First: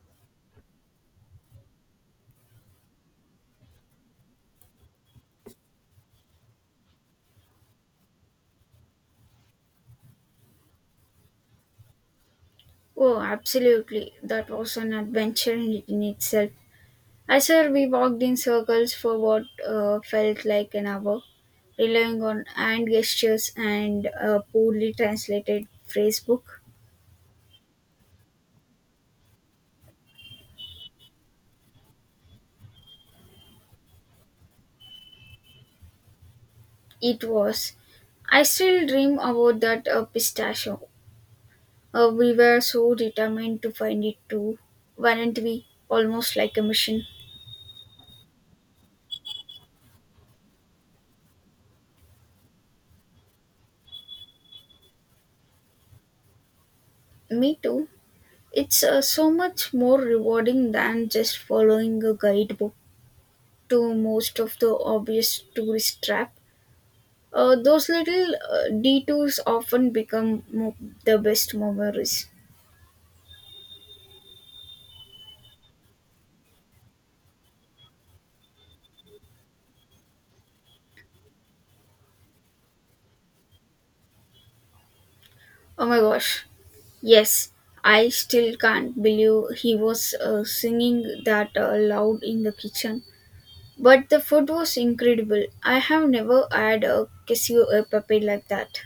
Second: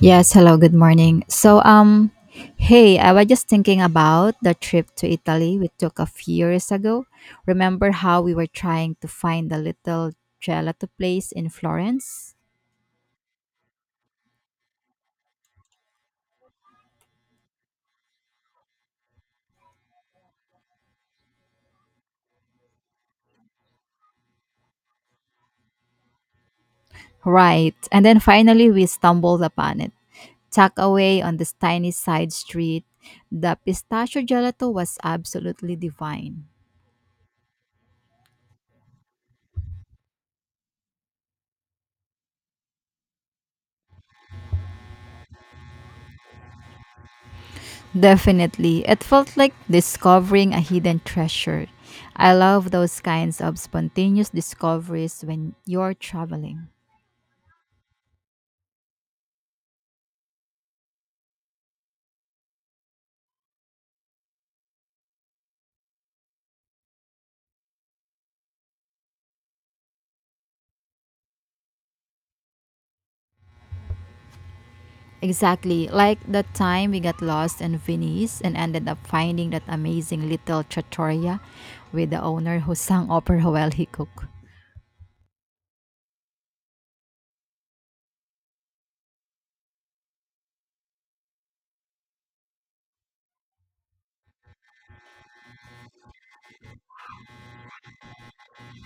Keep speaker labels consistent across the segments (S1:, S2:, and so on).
S1: Yes, hello, good morning. Hey, I was just thinking about the trip to Italy we took a few years ago. Remember how we were trying to find the little gelato place in Florence?
S2: Oh, absolutely. That was an adventure in itself. I swear we walked in circles for what felt like an hour, relying on hand gestures and a poorly translated phrase book.
S1: Right. And then finally we stumbled upon it. Tucked away on this tiny side street, the pistachio gelato was absolutely divine.
S2: It was. I still dream about that pistachio. We were so determined to find it too, weren't we? Almost like a mission.
S1: Definitely. It felt like discovering a hidden treasure. I love those kinds of spontaneous discoveries when you're traveling.
S2: Me too. It's so much more rewarding than just following a guidebook. To most of the obvious tourist trap. Those little detours often become the best memories.
S1: Exactly. Like the time we got lost in Venice and ended up finding that amazing little trattoria with the owner who sang opera while he cooked.
S2: Oh my gosh. Yes, I still can't believe he was singing that loud in the kitchen. But the food was incredible. I have never had a queso e pepe like that.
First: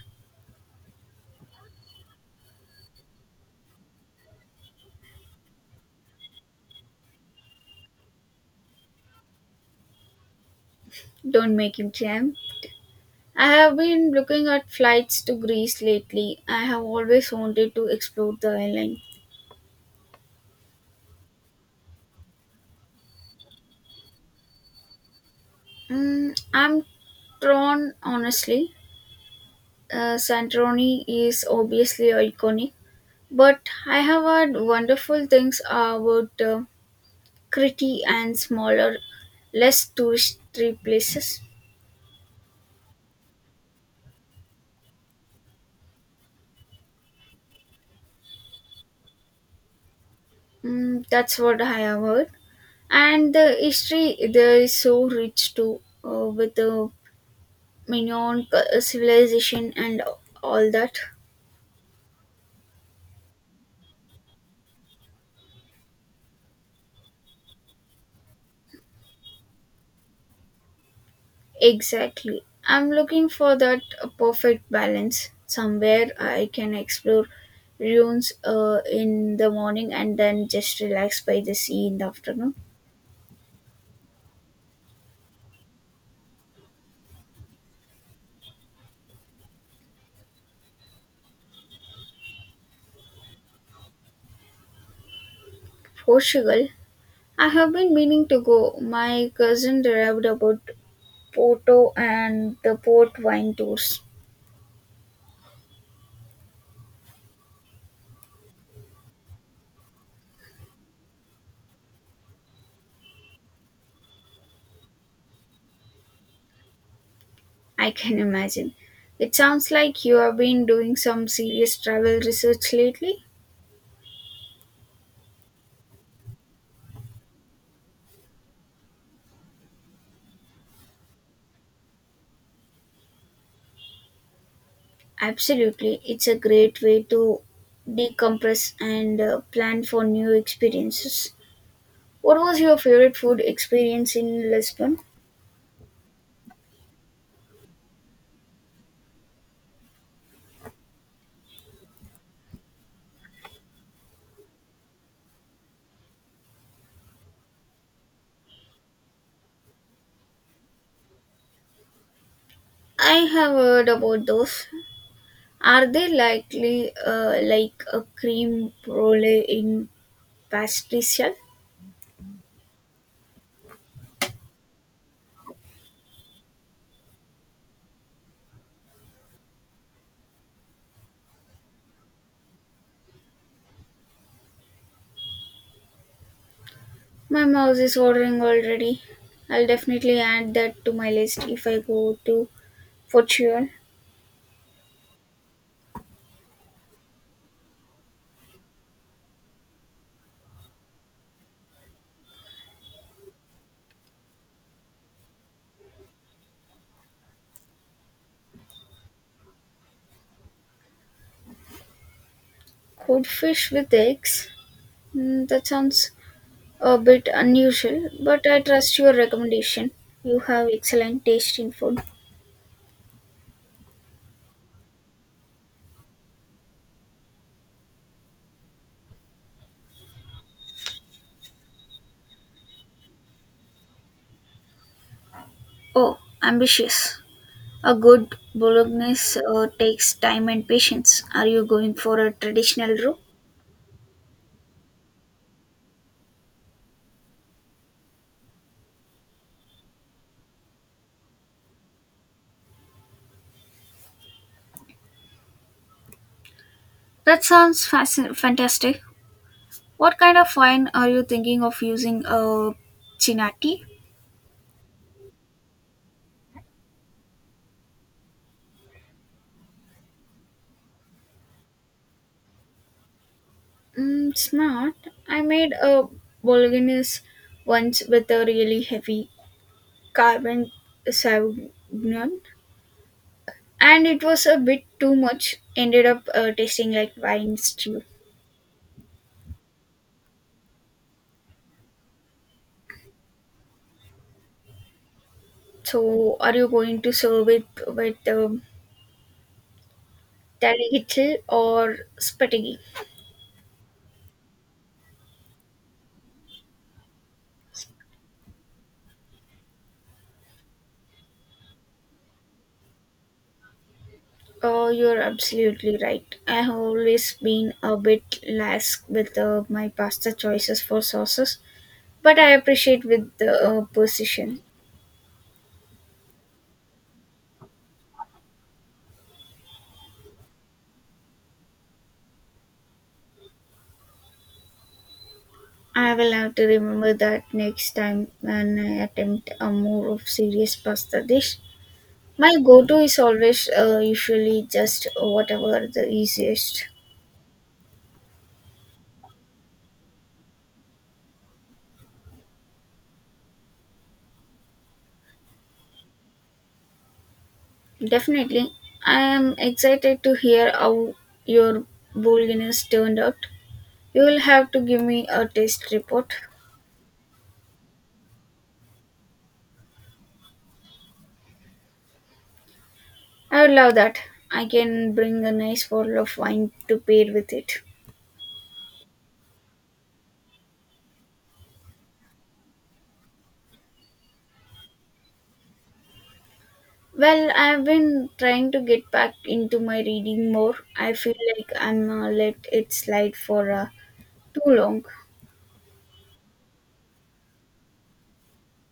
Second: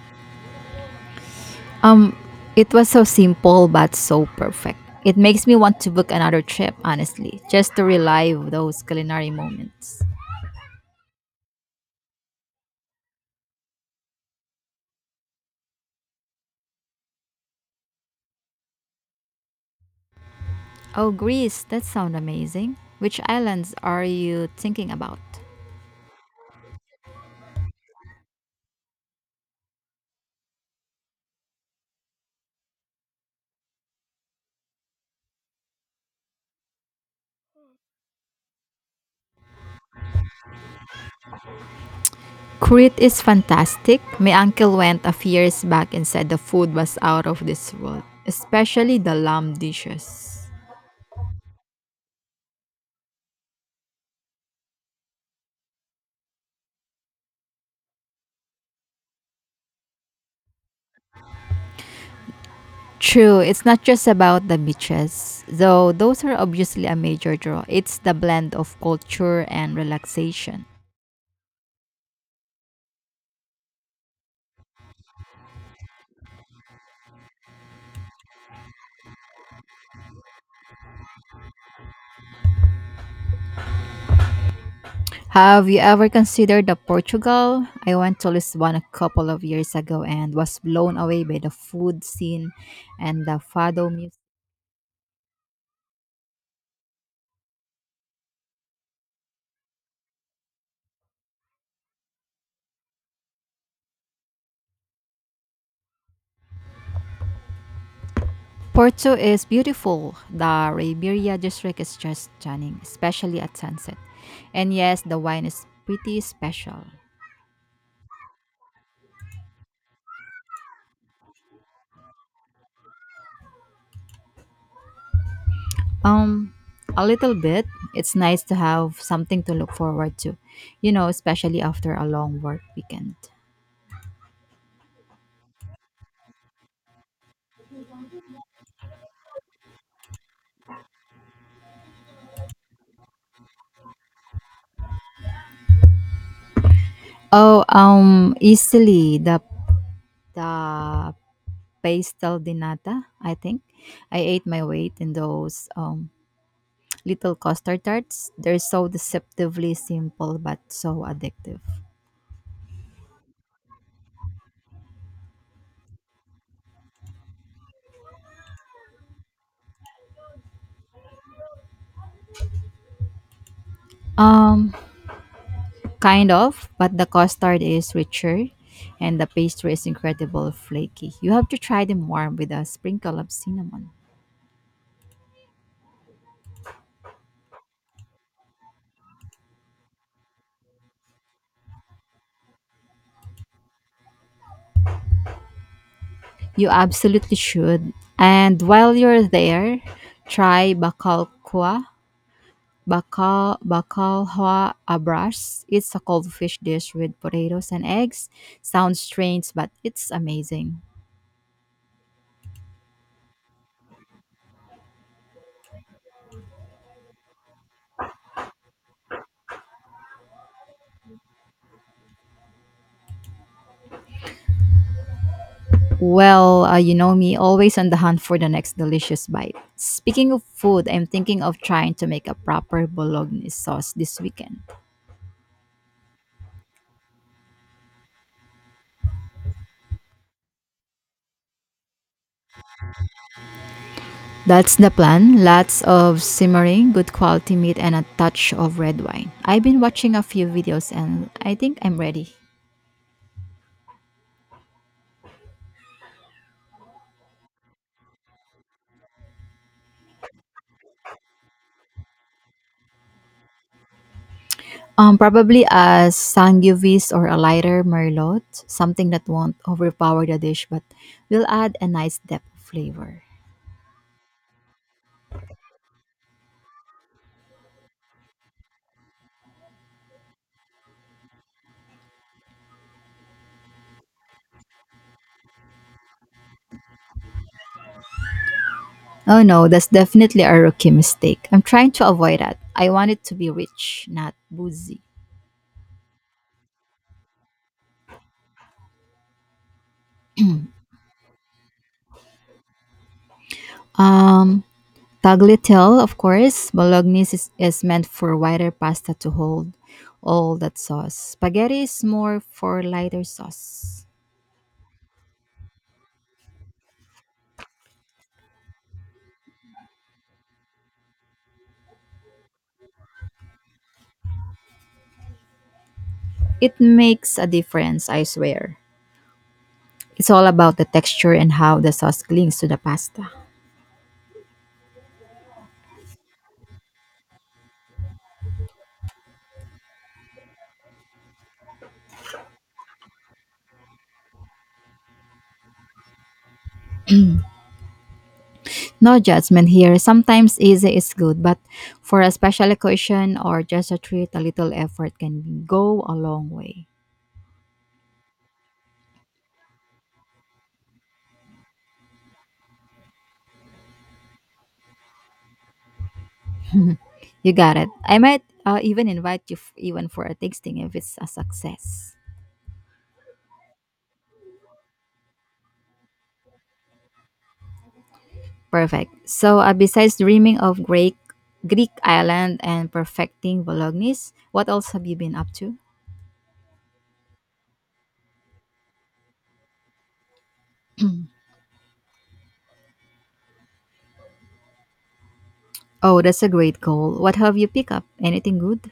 S1: Um, it was so simple but so perfect. It makes me want to book another trip, honestly, just to relive those culinary moments.
S2: Don't make him jam. I have been looking at flights to Greece lately. I have always wanted to explore the island.
S1: Oh, Greece, that sounds amazing. Which islands are you thinking about?
S2: Mm, I'm torn, honestly. Santorini is obviously iconic, but I have heard wonderful things about Crete and smaller, less touristy places.
S1: Crete is fantastic. My uncle went a few years back and said the food was out of this world, especially the lamb dishes.
S2: Mm, that's what I have heard. And the history there is so rich too, with the civilization and all that.
S1: True, it's not just about the beaches, though those are obviously a major draw. It's the blend of culture and relaxation.
S2: Exactly. I'm looking for that perfect balance somewhere I can explore ruins in the morning and then just relax by the sea in the afternoon.
S1: Have you ever considered the Portugal? I went to Lisbon a couple of years ago and was blown away by the food scene and the fado music.
S2: Portugal. I have been meaning to go. My cousin raved about Porto and the port wine tours.
S1: Porto is beautiful. The Ribeira district is just stunning, especially at sunset. And yes, the wine is pretty special.
S2: I can imagine. It sounds like you have been doing some serious travel research lately.
S1: Um, a little bit. It's nice to have something to look forward to, you know, especially after a long work weekend.
S2: Absolutely, it's a great way to decompress and plan for new experiences. What was your favorite food experience in Lisbon?
S1: Oh, easily the pastel de nata. I think I ate my weight in those little custard tarts. They're so deceptively simple but so addictive.
S2: I have heard about those. Are they likely like a cream brulee in pastry shell?
S1: Um, Kind of, but the custard is richer and the pastry is incredible flaky. You have to try them warm with a sprinkle of cinnamon.
S2: My mouth is watering already. I'll definitely add that to my list if I go to Portugal.
S1: You absolutely should. And while you're there, try bakalkwa, bakalhwa abras. It's a cold fish dish with potatoes and eggs. Sounds strange, but it's amazing.
S2: Codfish with eggs? Mm, that sounds a bit unusual, but I trust your recommendation. You have excellent taste in food.
S1: Well, you know me, always on the hunt for the next delicious bite. Speaking of food, I'm thinking of trying to make a proper bolognese sauce this weekend.
S2: Oh, ambitious. A good bolognese takes time and patience. Are you going for a traditional roux?
S1: That's the plan. Lots of simmering, good quality meat, and a touch of red wine. I've been watching a few videos and I think I'm ready.
S2: That sounds fantastic. What kind of wine are you thinking of using? Chinati?
S1: Probably a Sangiovese or a lighter Merlot, something that won't overpower the dish but will add a nice depth of flavor.
S2: Mm, it's not. I made a bolognese once with a really heavy carbon sauvignon. And it was a bit too much, ended up tasting like wine stew.
S1: Oh no, that's definitely a rookie mistake. I'm trying to avoid that. I want it to be rich, not boozy.
S2: So are you going to serve it with tagliatelle or spaghetti?
S1: Um, Tagliatelle, of course. Bolognese is meant for wider pasta to hold all that sauce. Spaghetti is more for lighter sauce.
S2: Oh, you're absolutely right. I have always been a bit lax with my pasta choices for sauces, but I appreciate with the precision.
S1: It makes a difference, I swear. It's all about the texture and how the sauce clings to the pasta.
S2: I will have to remember that next time when I attempt a more of serious pasta dish. My go-to is always usually just whatever the easiest.
S1: No judgment here. Sometimes easy is good, but for a special occasion or just a treat, a little effort can go a long way.
S2: Definitely, I am excited to hear how your bulginess turned out. You will have to give me a taste report.
S1: You got it. I might even invite you even for a tasting if it's a success.
S2: I would love that. I can bring a nice bottle of wine to pair with it.
S1: Perfect. So, besides dreaming of Greek island and perfecting Bolognese, what else have you been up to?
S2: Well, I've been trying to get back into my reading more. I feel like I'm let it slide for too long.
S1: Oh, that's a great goal. What have you picked up? Anything good?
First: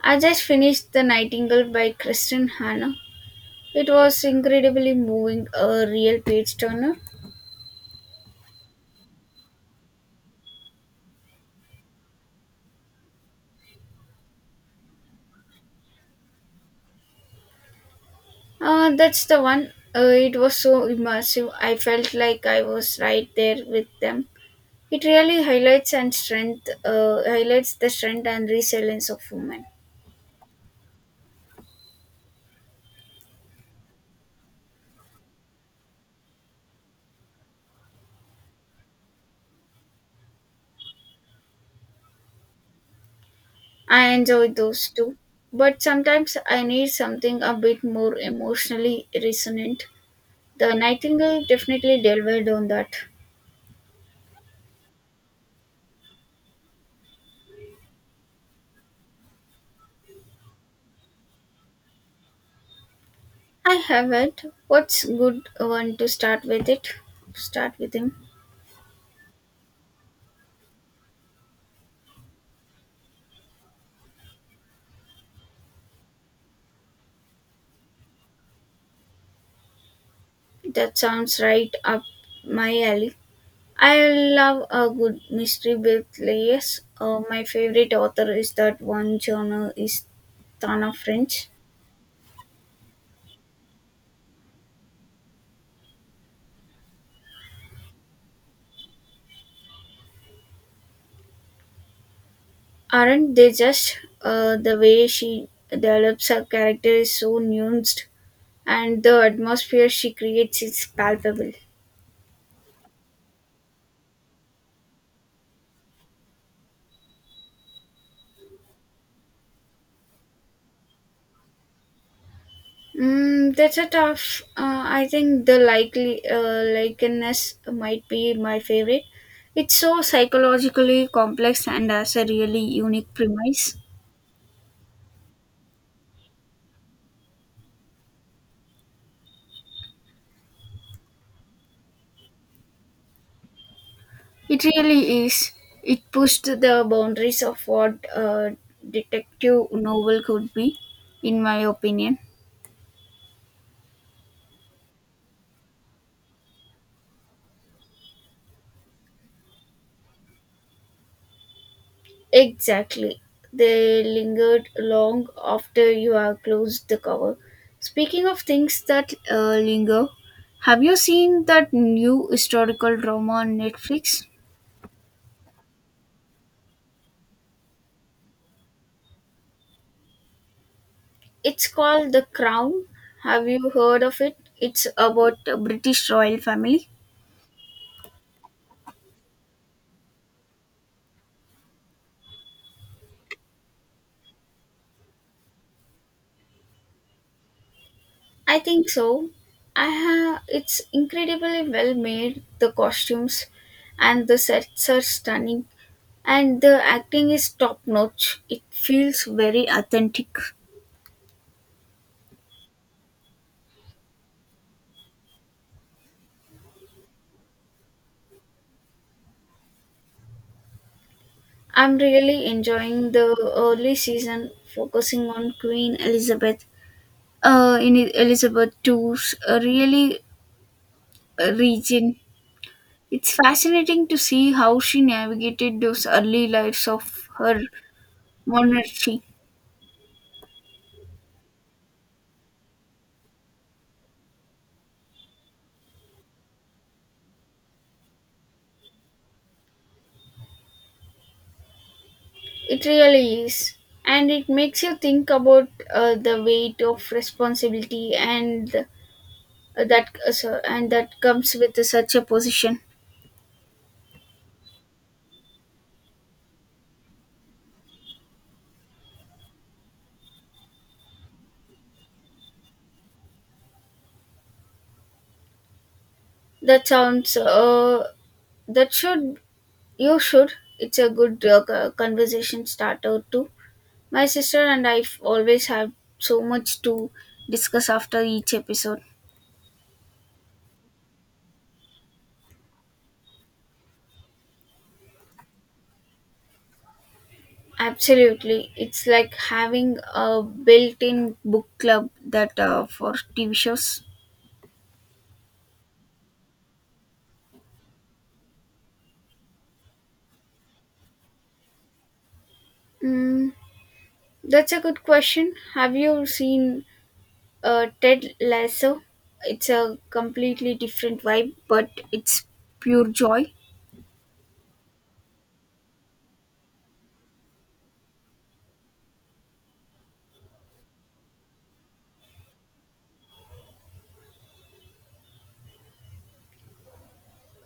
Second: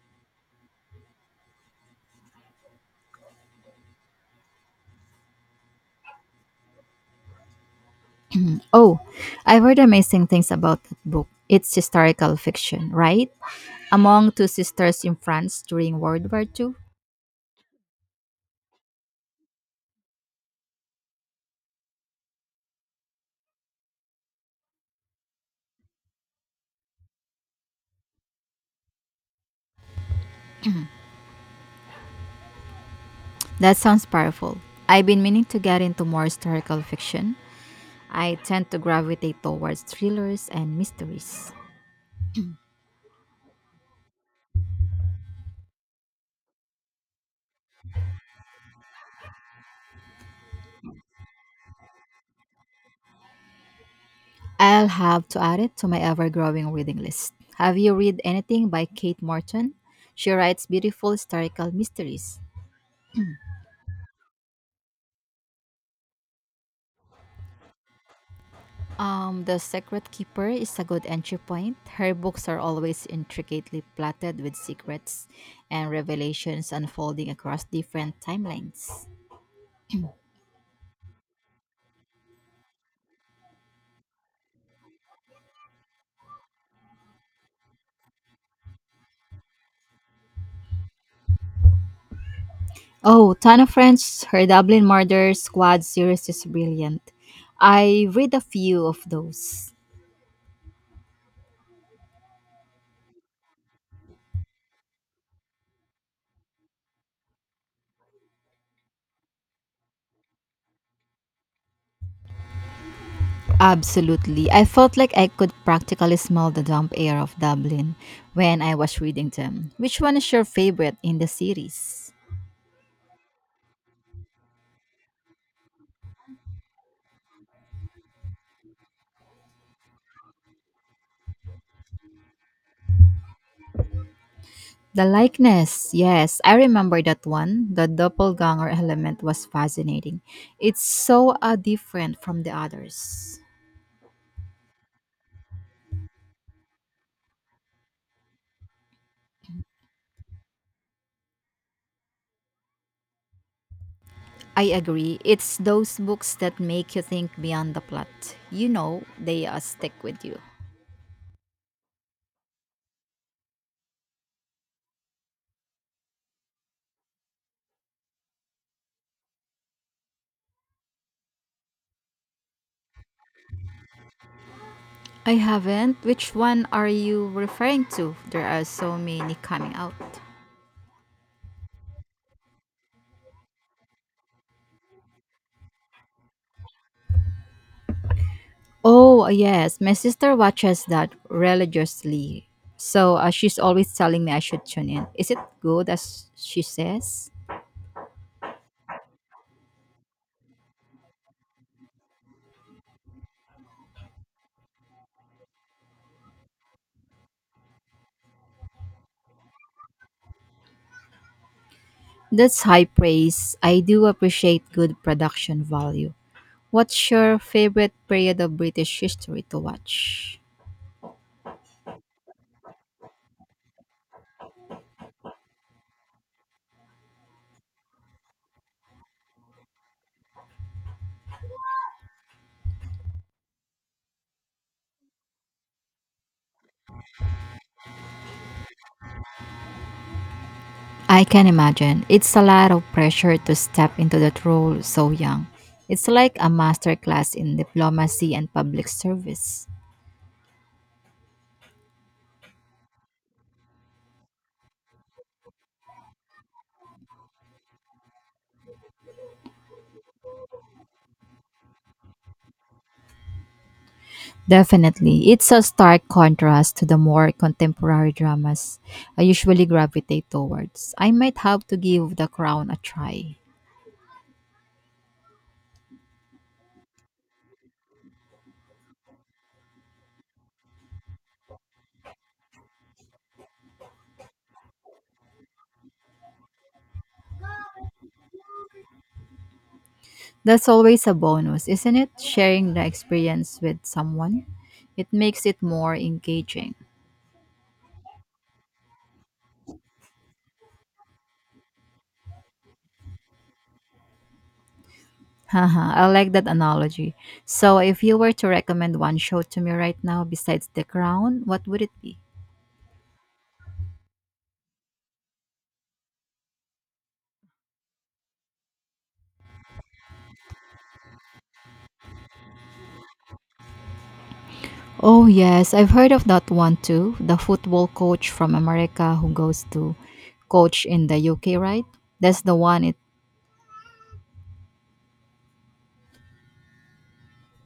S2: I just finished The Nightingale by Kristen Hanna. It was incredibly moving, a real page turner.
S1: Oh, I've heard amazing things about that book. It's historical fiction, right? Among two sisters in France during World War II?
S2: That's the one. It was so immersive. I felt like I was right there with them. It really highlights the strength and resilience of women.
S1: That sounds powerful. I've been meaning to get into more historical fiction. I tend to gravitate towards thrillers and mysteries.
S2: I enjoy those too, but sometimes I need something a bit more emotionally resonant. The Nightingale definitely delivered on that.
S1: I'll have to add it to my ever growing reading list. Have you read anything by Kate Morton? She writes beautiful historical mysteries.
S2: I haven't. What's good one to start with it? Start with him.
S1: The Secret Keeper is a good entry point. Her books are always intricately plotted with secrets and revelations unfolding across different timelines.
S2: That sounds right up my alley. I love a good mystery book. My favorite author is that one genre is Tana French.
S1: Oh, Ton of Friends, her Dublin Murder Squad series is brilliant. I read a few of those.
S2: Aren't they just? The way she develops her character is so nuanced and the atmosphere she creates is palpable.
S1: Absolutely. I felt like I could practically smell the damp air of Dublin when I was reading them. Which one is your favorite in the series?
S2: Mm, that's a tough. I think the likely likeness might be my favorite. It's so psychologically complex and has a really unique premise.
S1: The likeness. Yes, I remember that one. The doppelganger element was fascinating. It's so different from the others.
S2: It really is. It pushed the boundaries of what a detective novel could be, in my opinion.
S1: I agree. It's those books that make you think beyond the plot. You know, they stick with you.
S2: Exactly. They lingered long after you have closed the cover. Speaking of things that linger, have you seen that new historical drama on Netflix?
S1: I haven't. Which one are you referring to? There are so many coming out.
S2: It's called The Crown. Have you heard of it? It's about the British royal family.
S1: Oh, yes. My sister watches that religiously. So she's always telling me I should tune in. Is it good as she says?
S2: I think so. I have, it's incredibly well made. The costumes and the sets are stunning, and the acting is top notch. It feels very authentic.
S1: That's high praise. I do appreciate good production value. What's your favorite period of British history to watch?
S2: I'm really enjoying the early season focusing on Queen Elizabeth Elizabeth Two's really region. It's fascinating to see how she navigated those early lives of her monarchy.
S1: I can imagine. It's a lot of pressure to step into that role so young. It's like a masterclass in diplomacy and public service.
S2: It really is. And it makes you think about the weight of responsibility and and that comes with such a position.
S1: Definitely. It's a stark contrast to the more contemporary dramas I usually gravitate towards. I might have to give The Crown a try.
S2: That sounds that should You should. It's a good conversation starter too. My sister and I always have so much to discuss after each episode.
S1: That's always a bonus, isn't it? Sharing the experience with someone. It makes it more engaging.
S2: Absolutely. It's like having a built in book club that for TV shows.
S1: Haha, I like that analogy. So, if you were to recommend one show to me right now besides The Crown, what would it be?
S2: Mm, that's a good question. Have you seen Ted Lasso? It's a completely different vibe, but it's pure joy.
S1: Oh, yes, I've heard of that one too. The football coach from America who goes to coach in the UK, right? That's the one. It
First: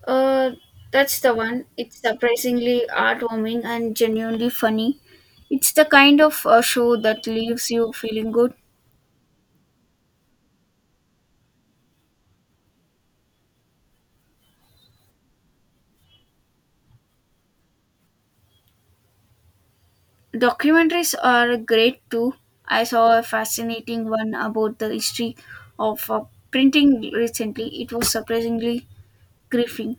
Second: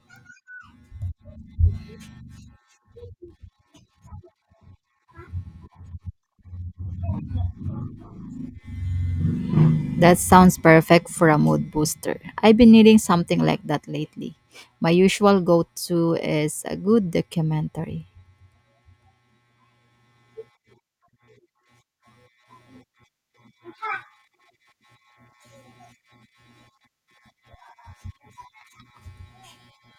S2: Uh, that's the one. It's surprisingly heartwarming and genuinely funny. It's the kind of show that leaves you feeling good.
S1: That sounds perfect for a mood booster. I've been needing something like that lately. My usual go-to is a good documentary.
S2: Documentaries are great too. I saw a fascinating one about the history of printing recently. It was surprisingly gripping.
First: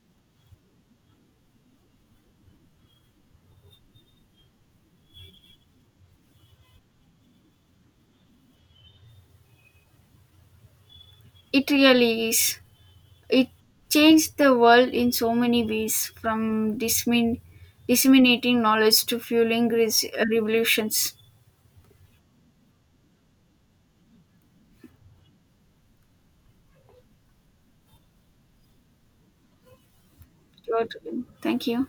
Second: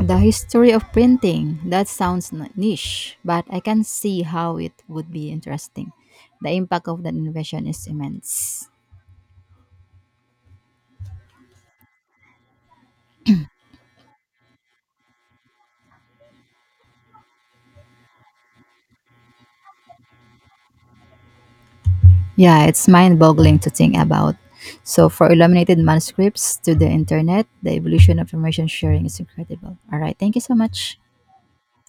S1: The history of printing. That sounds niche, but I can see how it would be interesting. The impact of that innovation is immense.
S2: It really is. It changed the world in so many ways, from disseminating knowledge to fueling revolutions.
S1: Yeah, it's mind boggling to think about. So, for illuminated manuscripts to the internet, the evolution of information sharing is incredible. All right, thank you so
S2: Your
S1: much.
S2: turn. Thank you.